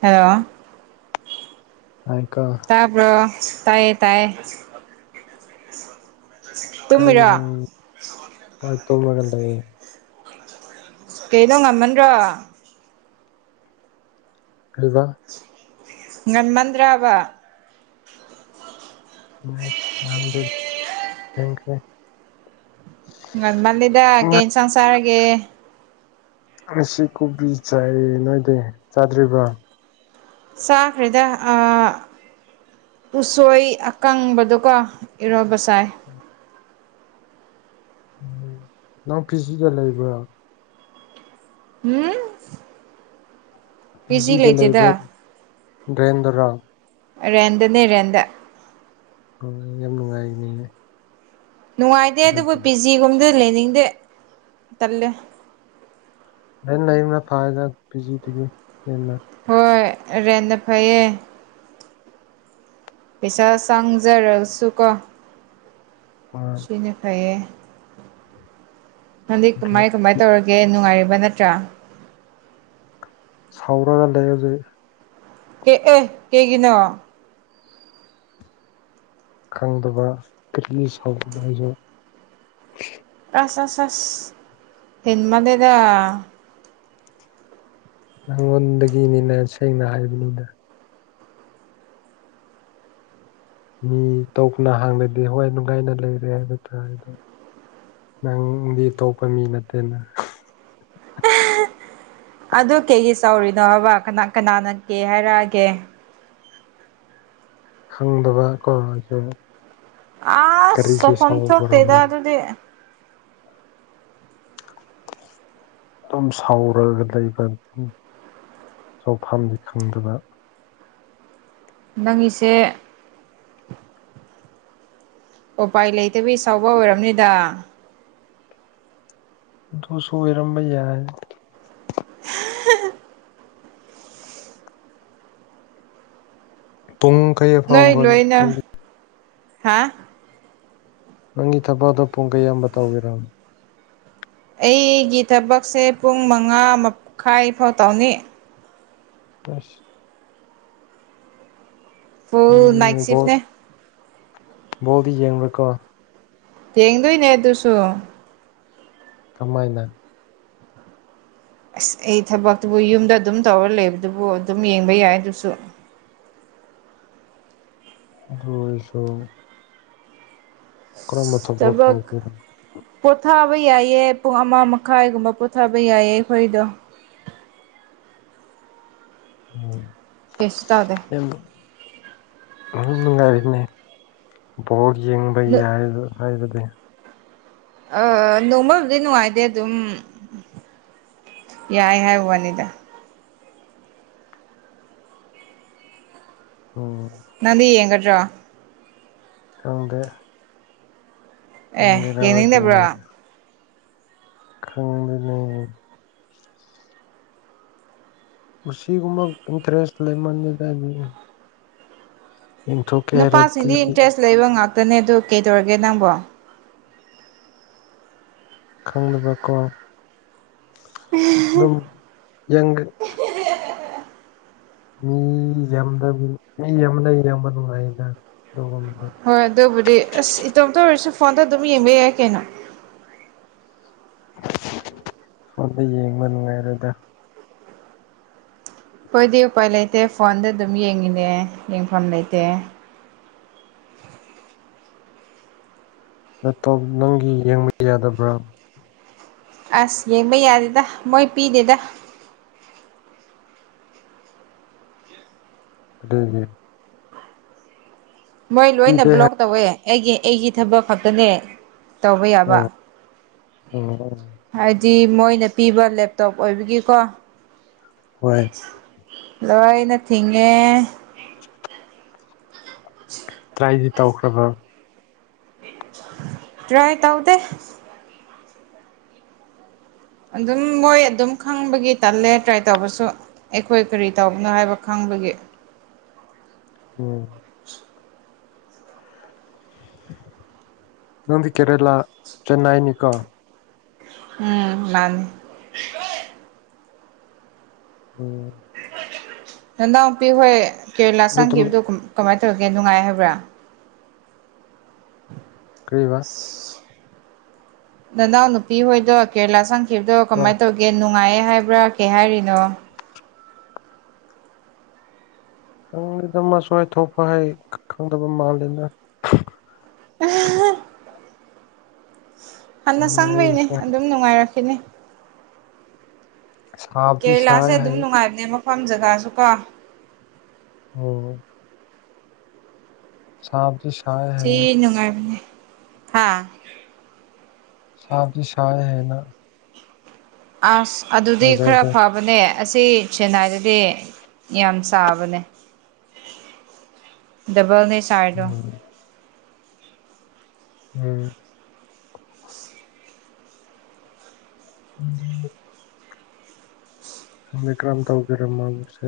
hello ꯇꯥꯏꯀꯣ ꯇꯥꯕꯔꯣ ꯇꯥꯏꯌꯦ ꯇꯥꯏꯌꯦ ꯀꯔꯤꯔꯣ ꯇꯨꯝꯃꯤꯔꯣ ꯍꯣꯏ ꯇꯨꯔꯒ ꯂꯩ ꯀꯅꯣ ꯉꯝꯃꯟꯗ꯭ꯔꯣ ꯀꯩꯕꯥ ꯉꯟꯃꯟꯗ꯭ꯔꯥꯕ ꯑꯁ ꯉꯟꯗꯦ ꯊꯦꯡꯈꯔꯦ ꯉꯟꯃꯜꯔꯦꯗ ꯀꯩ ꯏꯟꯁꯥꯡ ꯆꯥꯔꯥꯒꯦ ꯉꯁꯤ ꯀꯣꯕꯤ ꯆꯥꯏꯌꯦ ꯅꯣꯏꯗꯤ ꯆꯥꯗ꯭ꯔꯤꯕ꯭ꯔꯥ ꯆꯥꯈ꯭ꯔꯦꯗ ꯑꯥ ꯎꯁꯣꯏ ꯑꯀꯪꯕꯗꯣꯀꯣ ꯏꯔꯣꯝꯕ ꯆꯥꯏ [inaudible] ꯎꯝ ꯅꯪ ꯄꯤꯖꯤꯗ ꯂꯩꯕ꯭ꯔꯥ ꯎꯝ ꯄꯤ ꯄꯤꯖꯤ ꯖꯤꯗ ꯂꯩꯕ ꯂꯩꯇꯦꯗ ꯗ꯭ꯔꯦꯟꯗꯔꯥ ꯔꯦꯟꯗ ꯗꯅꯦ ꯔꯦꯟꯗ ꯗ ꯑꯣ ꯌꯥꯝ ꯅꯨꯡꯉꯥꯏꯅꯤꯅꯦ ꯅꯨꯡꯉꯥꯏꯇꯦ ꯑꯗꯨꯕꯨ ꯑꯗꯨꯗꯤ ꯄꯤ ꯖꯤ ꯒꯨꯝꯕꯗ ꯂꯩꯅꯤꯡꯗꯦ ꯇꯜꯂꯦ ꯂꯩꯅ ꯂꯩꯕꯅ ꯐꯥꯗ ꯄꯤ ꯖꯤ ꯗꯨꯗꯒꯤ ꯍꯦꯟꯅ ꯍꯣꯏ ꯔꯦꯟꯅ ꯐꯩꯌꯦ ꯄꯩꯁꯥ ꯁꯪꯖꯔꯥꯁꯨꯀꯣ ꯍꯣꯏ ꯁꯤꯅꯥ ꯐꯥꯌꯦ ꯍꯪꯗꯤꯛ ꯀꯃꯥꯏ ꯀꯃꯥꯏꯅ ꯇꯧꯔꯒꯦ ꯅꯨꯡꯉꯥꯏꯔꯤꯕ ꯅꯠꯇ꯭ꯔꯥ ꯁꯥꯎꯔꯒ ꯂꯩ ꯍꯧꯖꯤꯛ ꯑꯦ ꯑꯦ ꯀꯩꯒꯤꯅꯣ ꯈꯪꯗꯕ ꯀꯔꯤ [unintelligible] ꯑꯁ ꯑꯁ ꯑꯁ ꯍꯦꯟꯃꯜꯔꯦꯗ ꯅꯪꯉꯣꯟꯗꯒꯤꯅꯤꯅ ꯁꯦꯡꯅ ꯍꯥꯏꯕꯅꯤꯗ ꯃꯤ ꯇꯣꯄꯅ ꯍꯪꯔꯗꯤ ꯍꯣꯏ ꯅꯨꯡꯉꯥꯏꯅ ꯂꯩꯔꯦ ꯍꯥꯏꯕ ꯇꯥꯔꯦ ꯑꯗꯣ ꯅꯪꯗꯤ ꯑꯇꯣꯞꯄ ꯃꯤ ꯅꯠꯇꯦꯅ ꯑꯗꯨ ꯀꯩꯒꯤ ꯁꯥꯎꯔꯤꯅꯣ ꯍꯥꯏꯕꯥ ꯀꯅꯥ ꯀꯅꯥꯅ ꯀꯦ ꯍꯥꯏꯔꯛꯑꯒꯦ ꯈꯪꯗꯕ ꯀꯣꯁꯨ ꯑꯁ ꯁꯥꯎꯐꯝꯊꯣꯛꯇꯦꯗꯥ ꯁꯥꯎꯕ꯭ꯔꯣꯅ ꯑꯗꯨꯗꯤ ꯑꯗꯨꯝ ꯁꯥꯎꯔꯒ ꯂꯩꯕ ꯇꯧꯐꯝ ꯈꯪꯗꯕ ꯅꯪꯒꯤꯁꯦ ꯎꯄꯥꯏ ꯂꯩꯇꯕꯩ ꯁꯥꯎꯕ ꯑꯣꯏꯔꯝꯅꯤꯗ ꯑꯗꯨꯁꯨ ꯑꯣꯏꯔꯝꯕ ꯌꯥꯏ [inaudible] ꯄꯨꯡ ꯀꯌꯥ ꯅꯣꯏ ꯐꯥꯎꯕ ꯂꯣꯏꯅ ꯅꯪꯒꯤ ꯍꯥꯥ ꯅꯪꯒꯤ ꯊꯕꯛꯗꯣ ꯄꯨꯡ ꯀꯩꯌꯥꯝꯕ ꯇꯧꯒꯦꯔꯝꯅꯣ ꯑꯩꯒꯤ ꯊꯕꯛꯁꯦ ꯄꯨꯡ ꯃꯉꯥ ꯃꯈꯥꯏ ꯐꯥꯎ ꯇꯥꯎꯅꯤ ꯑꯁ ꯑꯣ ꯊꯦꯡꯉꯤꯅꯦ ꯅꯥꯏꯠꯁꯤꯞꯅꯦ ꯕꫭꯜꯗꯤ ꯌꯦꯡꯕꯀꯣ ꯌꯦꯡꯗꯣꯏꯅꯦ ꯑꯗꯨꯁꯨ ꯀꯃꯥꯏꯅ ꯑꯁ ꯑꯩ ꯊꯕꯛꯇꯨꯕꯨ ꯌꯨꯝꯗ ꯑꯗꯨꯝ ꯇꯧꯔ ꯂꯩꯕꯗꯨꯕꯨ ꯑꯗꯨꯝ ꯌꯦꯡꯕ ꯌꯥꯏ ꯑꯗꯨꯁꯨ ꯑꯗꯨ ꯑꯣꯏꯔꯁꯨ ꯀꯔꯝꯕ ꯊꯕꯛ ꯇꯧꯒꯦꯔ꯭ ꯄꯣꯊꯥꯕ ꯌꯥꯏꯌꯦ ꯄꯨꯡ ꯑꯃ ꯃꯈꯥꯏꯒꯨꯝꯕ ꯄꯣꯊꯥꯕ ꯌꯥꯏꯌꯦ ꯑꯩꯈꯣꯏꯗꯣ ꯎꯝ ꯀꯩꯁꯨ ꯇꯧꯗꯦ ꯃꯅꯨꯡꯉꯥꯏꯕꯤꯗꯅꯦ ꯕꯠ ꯌꯦꯡꯕ ꯌꯥꯏ ꯍꯥꯏꯕꯗꯤ ꯑ ꯅꯣꯡꯃꯕꯨꯗꯤ ꯅꯨꯡꯉꯥꯏꯇꯦ ꯑꯗꯨꯝ ꯌꯥꯏ ꯍꯥꯏ ꯋꯥꯅꯤꯗ ꯎꯝ ꯅꯪꯗꯤ ꯌꯦꯡꯒꯗ꯭ꯔꯣ ꯈꯪꯗꯦ ꯑꯦ ꯆꯪꯒꯦꯔꯥ ꯌꯦꯡꯅꯤꯡꯗꯕ꯭ꯔꯣ ꯌꯦꯡꯉꯒ ꯈꯪꯗꯦꯅꯦ ꯑꯁꯤꯒꯨꯝꯕ ꯏꯟꯇꯔꯦꯁ ꯂꯩꯃꯟꯗꯦꯗꯗꯤ ꯍꯥꯏꯔꯗꯤ ꯅꯨꯄꯥꯁꯤꯡꯗꯤ ꯏꯟꯇꯔꯦꯁ ꯂꯩꯕ ꯉꯥꯛꯇꯅꯦ ꯑꯗꯨ ꯀꯩꯗꯧꯔꯒꯦ ꯅꯪꯕꯣ ꯈꯪꯅꯕꯀꯣ ꯑꯗꯨꯝ ꯌꯦꯡ ꯃꯤ ꯌꯥꯝꯗꯕꯤ ꯃꯤ ꯌꯝꯃꯒꯅꯥ ꯌꯦꯡꯕꯥ ꯅꯨꯡꯉꯥꯏꯅ ꯑꯗꯨꯒꯨꯝꯕꯗꯤ ꯍꯣꯏ ꯑꯗꯨꯕꯨꯗꯤ ꯑꯁ ꯏꯇꯣꯝꯇ ꯑꯣꯏꯔꯁꯨ ꯐꯣꯟꯗ ꯑꯗꯨꯝ ꯌꯦꯡꯕ ꯌꯥꯏ ꯀꯩꯅꯣ ꯐꯣꯟꯗ ꯌꯦꯡꯕ ꯅꯨꯡꯉꯥꯏꯔꯣꯏꯗ ꯈꯣꯏꯗꯤ ꯎꯄꯥꯏ ꯂꯩꯇꯦ ꯐꯣꯟꯗ ꯑꯗꯨꯝ ꯌꯦꯡꯉꯤꯅꯦ ꯌꯦꯡꯐꯝ ꯂꯩꯇꯦ ꯂꯦꯞꯇꯣꯞ ꯅꯪꯒꯤ ꯌꯦꯡꯕ ꯌꯥꯗꯕ꯭ꯔꯥ ꯑꯁ ꯌꯦꯡꯕ ꯌꯥꯗꯦꯗ ꯃꯣꯏ ꯄꯤꯗꯦꯗ ꯑꯗꯨꯦ [inaudible] ꯃꯣꯏ ꯂꯣꯏꯅ ꯄꯤꯗꯦ ꯍꯥꯏ ꯕ꯭ꯂꯣꯛ ꯇꯧꯋꯦ ꯑꯩꯒꯤ ꯑꯩꯒꯤ ꯊꯕꯛ ꯈꯛꯇꯅꯦ ꯇꯧꯕ ꯌꯥꯕ ꯑꯣ ꯑꯣ ꯍꯥꯏ ꯗꯤ ꯃꯣꯏꯅ ꯄꯤꯕ ꯂꯦꯞꯇꯣꯞ ꯑꯣꯏꯕꯒꯤꯀꯣ ꯍꯣꯏ ꯂꯣꯏꯅ ꯊꯤꯡꯉꯦ [inaudible] [inaudible] ꯇ꯭ꯔꯥꯏꯗꯤ ꯇꯧꯈ꯭ꯔꯕ ꯇꯔꯌ ꯇꯥꯎꯗ ꯑꯗꯨꯝ ꯃꯣꯏ ꯑꯗꯨꯝ ꯈꯪꯕꯒꯤ ꯇꯜꯂꯦ ꯇ꯭ꯔꯥꯏ ꯇꯧꯕꯁꯨ ꯑꯩꯈꯣꯏ ꯀꯔꯤ ꯇꯧꯕꯅꯣ ꯍꯥꯏꯕ ꯈꯪꯕꯒꯤ ꯎꯝ [inaudible] ꯅꯪꯗꯤ ꯀꯦꯔꯂꯥ ꯆꯦꯟꯅꯥꯏꯅꯤꯀꯣ ꯎꯝ ꯃꯥꯅꯤ ꯎꯝ ꯅꯅꯥꯎ ꯅꯨꯨꯄꯤ ꯍꯣꯏ ꯀꯦꯔꯦꯂꯥ ꯑꯗꯨ ꯇꯨꯝ ꯆꯪꯈꯤꯕꯗꯣ ꯀꯃꯥꯏꯅ ꯇꯧꯔꯒꯦ ꯅꯨꯡꯉꯥꯏ ꯍꯥꯏꯕ꯭ꯔꯥ ꯀ꯭ꯔꯤꯕ ꯅꯅꯥꯎ ꯅꯨꯄꯤ ꯍꯣꯏꯗꯣ ꯀꯦꯔꯂꯥ ꯁꯪꯈꯤꯕꯗꯣ ꯑꯣ ꯀꯃꯥꯏꯅ ꯇꯧꯒꯦ ꯅꯦꯠ ꯅꯨꯡꯉꯥꯏꯑꯦ ꯍꯥꯏꯕ꯭ꯔꯥ ꯀꯩ ꯍꯥꯏꯔꯤꯅꯣ ꯈꯪꯗꯦꯗ ꯃꯁꯨ ꯃꯥꯢ ꯊꯣꯛꯄ ꯍꯥꯢ ꯈꯪꯗꯕ ꯃꯥꯂꯦꯗ ꯑ [inaudible] ꯍꯟꯅ ꯆꯪꯕꯩꯅꯤ ꯉꯥꯏꯁ ꯑꯗꯨꯝ ꯅꯨꯡꯉꯥꯏꯔꯛꯈꯤꯅꯤ ꯁꯥꯕꯗꯤ ꯀꯦꯔꯦꯂꯥꯁꯦ ꯁꯥꯏ ꯑꯗꯨꯝ ꯍꯥꯏ ꯅꯨꯡꯉꯥꯏꯕꯅꯦ ꯃꯐꯝ ꯖꯒꯥꯁꯨ ꯀꯣ ꯑꯝ ꯁꯥꯕꯗꯤ ꯁꯥꯢ ꯊꯤꯅ ꯅꯨꯡꯉꯥꯏꯕꯅꯦ ꯍꯥꯥ ꯁꯥꯕꯗꯤ ꯁꯥꯢ ꯍꯥꯏꯕ ꯑꯁ ꯑꯗꯨꯗꯤ ꯈꯔ ꯋꯦꯗꯔꯗꯣ ꯐꯕ ꯐꯕꯅꯦ ꯑꯁꯤ ꯆꯦꯟꯅꯥꯏꯗꯗꯤ ꯌꯥꯝ ꯁꯥꯕꯅꯦ ꯗꯕꯥꯜ ꯅꯦ ꯁꯥꯏꯗꯣ ꯎꯝ ꯎꯝ ꯑꯗꯨ ꯈꯪꯗꯦ ꯀꯔꯝ ꯇꯧꯒꯦꯔ ꯃꯥꯒꯤꯁꯦ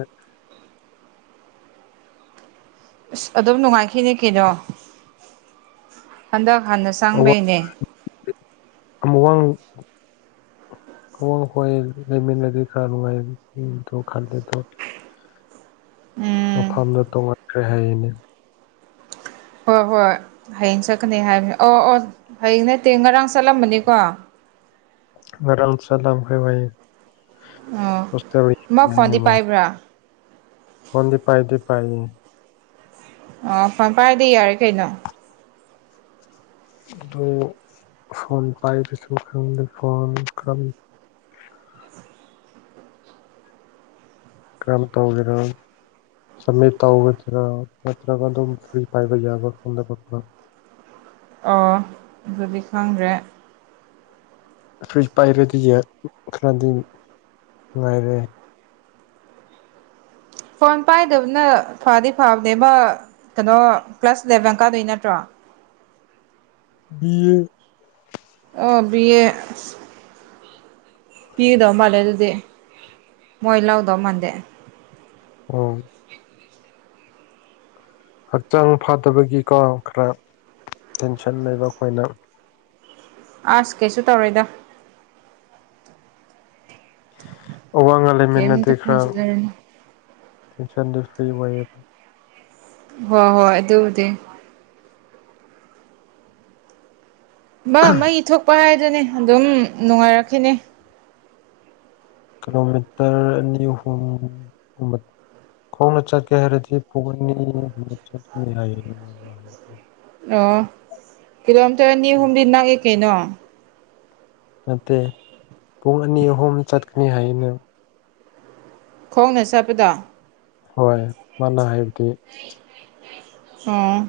ꯑꯁ ꯑꯗꯨꯝ ꯅꯨꯡꯉꯥꯏꯈꯤꯅꯤ ꯀꯩꯅꯣ ꯍꯟꯗꯛ ꯍꯥꯟꯅ ꯆꯪꯕꯩꯅꯦ ꯑꯃ ꯋꯥꯡ [inaudible] ꯑꯋꯥꯡ ꯍꯣꯏ ꯂꯩꯃꯤꯟꯅꯔꯗꯤ ꯈꯔ ꯅꯨꯡꯉꯥꯏ ꯈꯜꯂꯦꯗꯣ ꯎꯝ ꯃꯐꯝꯗꯣ ꯇꯣꯡꯉꯟꯈ꯭ꯔꯦ ꯍꯥꯏꯌꯦꯅꯦ ꯍꯣꯏ ꯍꯣꯏ ꯍꯌꯦꯡ ꯆꯠꯀꯅꯤ ꯍꯥꯏꯕꯅꯤ ꯑꯣ ꯑꯣ ꯍꯌꯦꯡ ꯅꯠꯇꯦ ꯉꯔꯥꯡ ꯆꯠꯂꯝꯕꯅꯤꯀꯣ ꯉꯔꯥꯡ ꯆꯠꯂꯝꯈ꯭ꯔꯦ ꯍꯥꯢ ꯑꯣ ꯃ ꯍꯥꯏꯌꯦ ꯐꯣꯟꯗꯤ ꯄꯥꯏꯕ꯭ꯔꯥ ꯃꯥꯗꯤ ꯄꯥꯏꯗꯤ ꯄꯥꯏꯌꯦ ꯑꯣ ꯐꯣꯜ ꯄꯥꯏꯔꯗꯤ ꯌꯥꯔꯦ ꯀꯩꯅꯣ ꯑꯗꯨ ꯐꯣꯟ ꯄꯥꯏꯕꯁꯨ ꯈꯪꯗꯦ ꯐꯣꯟ ꯀꯔꯝ ꯀꯔꯝ ꯇꯧꯒꯦꯔꯣ ꯁꯝꯃꯤꯠ ꯇꯧꯒꯗ꯭ꯔꯥ ꯅꯠꯇ꯭ꯔꯒ ꯑꯗꯨꯝ ꯐ꯭ꯔꯤ ꯄꯥꯏꯕ ꯌꯥꯕ ꯈꯪꯗꯕ ꯑꯣ ꯗꯨꯗꯤ ꯈꯪꯗ꯭ꯔꯦ ꯐ꯭ꯔꯤꯖ ꯄꯥꯏꯔꯗꯤ ꯈꯔꯗꯤ ꯉꯥꯏꯔꯦ ꯐꯣꯟ ꯄꯥꯏꯗꯕꯅ ꯐꯗꯤ ꯐꯕꯅꯦꯕ ꯀꯩꯅꯣ ꯀ꯭ꯂꯥꯁ ꯏꯂꯚꯦꯟ ꯀꯥꯗꯣꯏ ꯅꯠꯇ꯭ꯔꯣ ꯎꯝ ꯑꯣ ꯕꯤ ꯑꯦ ꯄꯤꯒꯗꯧ ꯃꯥꯜꯂꯦ ꯑꯗꯨꯗꯤ ꯃꯣꯏ ꯂꯧꯗꯧ ꯃꯥꯜꯗꯦ ꯑꯝ ꯍꯛꯆꯥꯡ ꯐꯠꯗꯕꯒꯤꯀꯣ ꯈꯔ ꯇꯦꯟꯁꯟ ꯂꯩꯕ ꯑꯩꯈꯣꯏꯅ ꯑꯁ ꯀꯩꯁꯨ ꯇꯧꯔꯣꯏꯗꯣ ꯑꯋꯥ ꯉ ꯂꯩꯃꯤꯟꯅꯗꯤ ꯀꯩꯝꯇ ꯈꯔ ꯈꯟꯖꯤꯟꯅꯔꯨꯅꯨ ꯇꯦꯟꯁꯟꯗꯤ ꯐ꯭ꯔꯤ ꯑꯣꯏꯌꯦꯕ ꯍꯣꯏ ꯍꯣꯏ ꯑꯗꯨꯕꯨꯗꯤ ꯑꯃ ꯃꯩ ꯊꯣꯛꯄ ꯍꯥꯏꯗꯨꯅꯦ ꯑꯗꯨꯝ ꯅꯨꯡꯉꯥꯏꯔꯛꯈꯤꯅꯦ ꯀꯤꯂꯣꯃꯤꯇꯔ ꯑꯅꯤ ꯑꯍꯨꯝ ꯈꯣꯡꯅ ꯆꯠꯀꯦ ꯍꯥꯏꯔꯗꯤ ꯄꯨꯡ ꯑꯅꯤꯒꯨꯝꯕ ꯆꯠꯀꯅꯤ ꯍꯥꯏꯌꯦꯅ ꯃꯥ ꯍꯥꯏꯔꯗꯤ ꯑꯣ ꯀꯤꯂꯣꯃꯤꯇꯔ ꯑꯅꯤ ꯍꯨꯝꯗꯤ ꯅꯛꯏ ꯀꯩꯅꯣ ꯅꯠꯇꯦ ꯄꯨꯡ ꯑꯅꯤ ꯑꯍꯨꯝ ꯆꯠꯀꯅꯤ ꯍꯥꯏꯌꯦꯅ ꯈꯣꯡꯅ ꯆꯠꯄꯗꯣ ꯍꯣꯏ ꯃꯥꯅ ꯍꯥꯏꯕꯗꯤ [inaudible] ꯑꯣ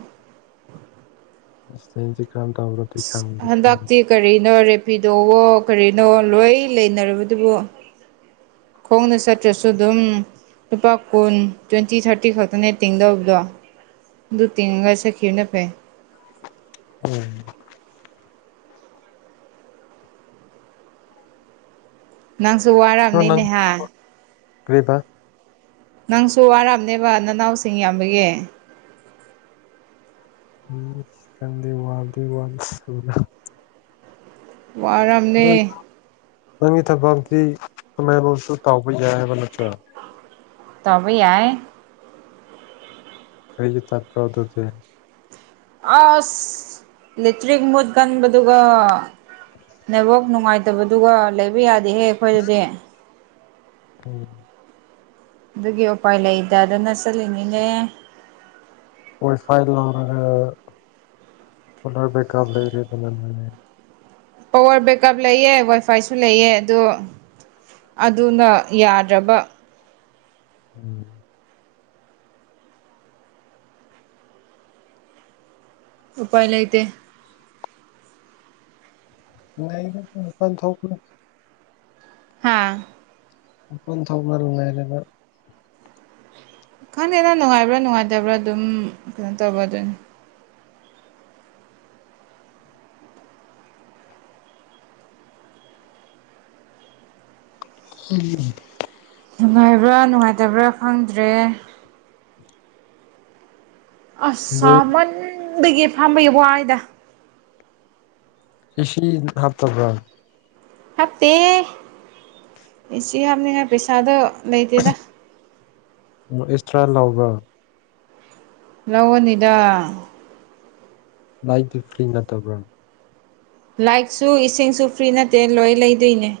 [unintelligible] ꯇꯕ꯭ꯔꯗꯤ ꯈꯪꯗꯤ ꯈꯪꯗꯦ ꯍꯟꯗꯛꯇꯤ ꯀꯔꯤꯅꯣ ꯔꯦꯐꯤꯗꯣꯋꯣ ꯀꯔꯤꯅꯣ ꯂꯣꯏ ꯂꯩꯅꯔꯕꯗꯨꯕꯨ ꯈꯣꯡꯅ ꯆꯠꯇ꯭ꯔꯁꯨ ꯑꯗꯨꯝ ꯂꯨꯄꯥ ꯀꯨꯟ ꯇ꯭ꯋꯦꯟꯇꯤ ꯊꯥꯔꯇꯤ ꯈꯛꯇꯅꯦ ꯇꯦꯡꯗꯧꯕꯗꯣ ꯗꯨ ꯇꯤꯡꯉꯒ ꯆꯠꯈꯤꯕꯅ ꯐꯩ ꯎꯝ ꯅꯪꯁꯨ ꯋꯥꯔꯝꯅꯤꯅꯦꯍꯥ ꯀ꯭ꯔꯤꯕ ꯅꯪꯁꯨ ꯋꯥꯔꯝꯅꯦꯕ ꯅꯅꯥꯎꯁꯤꯡ ꯌꯥꯝꯕꯒꯤ ꯏꯁ ꯈꯪꯗꯦ ꯋꯥꯕꯗꯤ ꯋꯥꯟꯁ ꯁꯨꯅ ꯋꯥꯔꯝꯅꯤ ꯅꯪ ꯅꯪꯒꯤ ꯊꯕꯛꯇꯤ [unintelligible] ꯇꯥꯎꯕ ꯌꯥꯏ ꯍꯥꯏꯕ ꯅꯠꯇ꯭ꯔꯣ ꯇꯧꯕ ꯌꯥꯏ ꯀꯔꯤꯒꯤ ꯆꯠꯄ꯭ꯔꯣ ꯑꯗꯨꯗꯤ ꯑꯁ ꯏꯂꯦꯇ꯭ꯔꯤꯛ ꯃꯨꯠ ꯀꯟꯕꯗꯨꯒ ꯅꯦꯠꯋꯥꯛ ꯅꯨꯡꯉꯥꯏ ꯇꯕꯗꯨꯒ ꯂꯩꯕ ꯌꯥꯗꯦꯍꯦ ꯑꯩꯈꯣꯏꯗꯗꯤ ꯎꯝ ꯑꯗꯨꯒꯤ ꯎꯄꯥꯏ ꯂꯩꯇꯗꯅ ꯆꯠꯂꯤꯅꯤꯅꯦ ꯋꯥꯏꯐꯥꯏ ꯂꯧꯔꯒ ꯁꯣꯂꯔ ꯕꯦꯛꯀꯞ ꯂꯩꯔꯤ [unintelligible] ꯄꯋꯥꯔ ꯕꯦꯛꯀꯞ ꯂꯩꯌꯦ ꯋꯥꯏꯐꯥꯏꯁꯨ ꯂꯩꯌꯦ ꯑꯗꯣ ꯑꯗꯨꯅ ꯌꯥꯗ꯭ꯔꯕ ꯎꯝ ꯎꯄꯥꯏ ꯂꯩꯇꯦ [unintelligible] ꯍꯥꯥ ꯃꯄꯟ [unintelligible] ꯂꯩꯔꯦꯗ ꯈꯪꯗꯦꯗ ꯅꯨꯡꯉꯥꯏꯕ꯭ꯔꯥ ꯅꯨꯡꯉꯥꯏꯇꯕ꯭ꯔꯥ ꯑꯗꯨꯝ ꯀꯩꯅꯣ ꯇꯧꯕ ꯑꯗꯨꯅꯤ ꯎꯝ ꯅꯨꯡꯉꯥꯏꯕ꯭ꯔꯥ ꯅꯨꯡꯉꯥꯏꯇꯕ꯭ꯔꯥ ꯈꯪꯗ꯭ꯔꯦ ꯑꯁ ꯅꯣꯏ ꯁꯥꯃꯟꯕꯒꯤ ꯐꯥꯝꯕꯩ ꯋꯥꯏꯗ ꯑꯦꯁꯤ ꯍꯥꯞꯇꯕ꯭ꯔ ꯍꯥꯞꯇꯦ ꯑꯦꯁꯤ ꯍꯥꯞꯅꯤꯡꯉꯥꯏ ꯄꯩꯁꯥꯗꯣ ꯂꯩꯇꯦꯗ ꯑꯣ ꯑꯦꯛꯁꯇ꯭ꯔꯥ ꯂꯥꯎꯕ꯭ꯔ‌ꯣ ꯂꯧꯒꯅꯤꯗ ꯅꯥꯏꯠ ꯗ꯭ꯌꯨꯇꯤ ꯅꯠꯇꯕ꯭ꯔ ꯂꯥꯏꯠꯁꯨ ꯏꯁꯤꯡꯁꯨ ꯐ꯭ꯔꯤ ꯅꯠꯇꯦ ꯂꯣꯏ ꯂꯩꯗꯣꯏꯅꯦ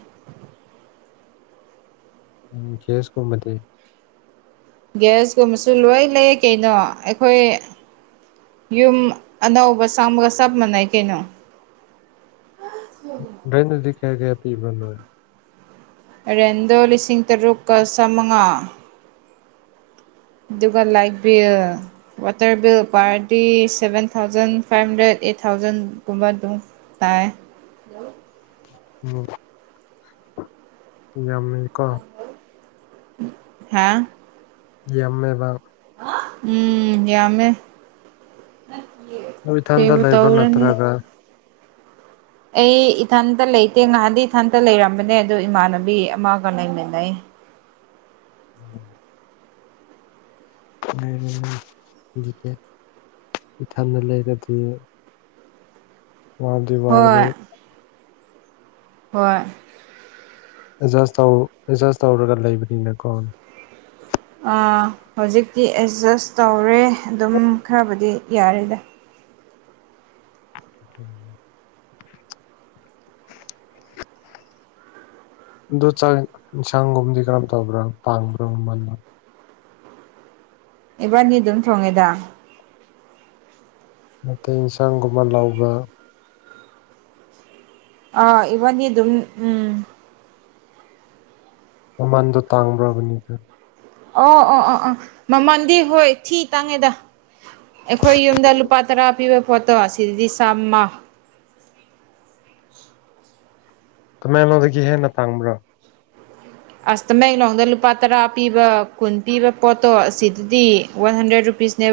ꯎꯝ ꯒ꯭ꯌꯥꯁ ꯀꯨꯝꯕꯗꯤ ꯒ꯭ꯌꯥꯁꯀꯨꯝꯕꯁꯨ ꯂꯣꯏ ꯂꯩꯌꯦ ꯀꯩꯅꯣ ꯑꯩꯈꯣꯏ ꯌꯨꯝ ꯑꯅꯧꯕ ꯁꯥꯡꯕꯒ ꯆꯞ ꯃꯥꯟꯅꯩ ꯀꯩꯅꯣ ꯗ꯭ꯔꯦꯟꯗꯗꯤ ꯀꯌꯥ ꯀꯌꯥ ꯄꯤꯕ ꯅꯣꯏ ꯔꯦꯟꯗꯣ ꯂꯤꯁꯤꯡ ꯇꯔꯨꯛꯀ ꯆꯝꯃꯉꯥ ꯑꯗꯨꯒ ꯂꯥꯏꯠ ꯕꯤꯜ ꯋꯥꯇꯔ ꯕꯤꯜ ꯄꯥꯔꯗꯤ seven thousand five hundred eight ꯊꯥꯎꯖꯟꯒꯨꯝꯕ ꯑꯗꯨꯝ ꯇꯥꯏ ꯎꯝ ꯌꯥꯝꯃ‌ꯦꯀ‌ꯣ ꯍꯥ ꯌꯥꯝꯃꯦꯕ ꯎꯝ ꯌꯥꯝꯃꯦ ꯑꯗꯨ ꯏꯊꯟꯗ ꯀꯩꯕꯨ ꯂꯩꯕ꯭ꯔꯥ ꯇꯧꯔꯨꯅꯤ ꯅꯠꯇ꯭ꯔꯒ ꯑꯩ ꯏꯊꯟꯇ ꯂꯩꯇꯦ ꯉꯍꯥꯟꯗꯤ ꯏꯊꯟꯇ ꯂꯩꯔꯝꯕꯅꯦ ꯑꯗꯨ ꯏꯃꯥꯟꯅꯕꯤ ꯑꯃꯒ ꯂꯩꯃꯤꯟꯅꯩ [unintelligible] ꯏꯊꯟꯗ ꯂꯩꯔꯗꯤ ꯋꯥꯗꯤ ꯋꯥꯒꯅꯤ ꯍꯣꯏ ꯍꯣꯏ ꯑꯦꯗꯖꯁ ꯇꯧ ꯑꯦꯗꯖꯁ ꯇꯧꯔꯒ ꯂꯩꯕꯅꯤꯅꯀꯣ ꯑꯥ ꯍꯧꯖꯤꯛꯇꯤ ꯑꯦꯠꯖꯁ ꯇꯧꯔꯦ ꯑꯗꯨꯝ ꯈꯔꯕꯨꯗꯤ ꯌꯥꯔ‌ꯦꯗ [inaudible] ꯑꯗꯨ ꯆꯥꯛ ꯏꯟꯁꯥꯡꯒꯨꯝꯕꯗꯤ ꯀꯔꯝ ꯇꯧꯕ꯭ꯔꯥ ꯄꯥꯡꯕ꯭ꯔꯣ ꯃ‌ꯣꯏꯅ ꯏꯕꯥꯅꯤ ꯑꯗꯨꯝ ꯊꯣꯡꯉꯦꯗ ꯅꯠꯇ‌ꯦ ꯏꯟꯁꯥꯡꯒꯨꯝꯕ ꯂꯧꯕ ꯑ ꯏꯕꯅꯤ ꯑꯗꯨꯝ ꯎꯝ ꯃꯃꯟꯗꯣ ꯇꯥꯡꯕ꯭ꯔ [inaudible] ꯑꯣ ꯑꯣ ꯑꯣ ꯑꯣ ꯃꯃꯜꯗꯤ ꯍꯣꯏ ꯊꯤ ꯇꯥꯡꯉꯦꯗ ꯑꯩꯈꯣꯏ ꯌꯨꯝꯗ ꯂꯨꯄꯥ ꯇꯔꯥ ꯄꯤꯕ ꯄꯣꯠꯇꯣ ꯑꯁꯤꯗꯗꯤ ꯆꯥꯝꯃ ꯇꯥꯃꯦꯡꯂ‌ꯣꯡꯗꯒꯤ ꯍꯦꯟꯅ ꯇꯥꯡꯕ꯭ꯔꯥ ꯑꯁ ꯇꯃꯦꯡꯂꯣꯡꯗ ꯂꯨꯄꯥ ꯇꯔꯥ ꯄꯤꯕ ꯀꯨꯟ ꯄꯤꯕ ꯄꯣꯠꯇꯣ ꯑꯁꯤꯗꯗꯤ ꯋꯥꯟ ꯍꯟꯗ꯭ꯔꯦꯗ ꯔꯨꯄꯤꯁꯅꯦ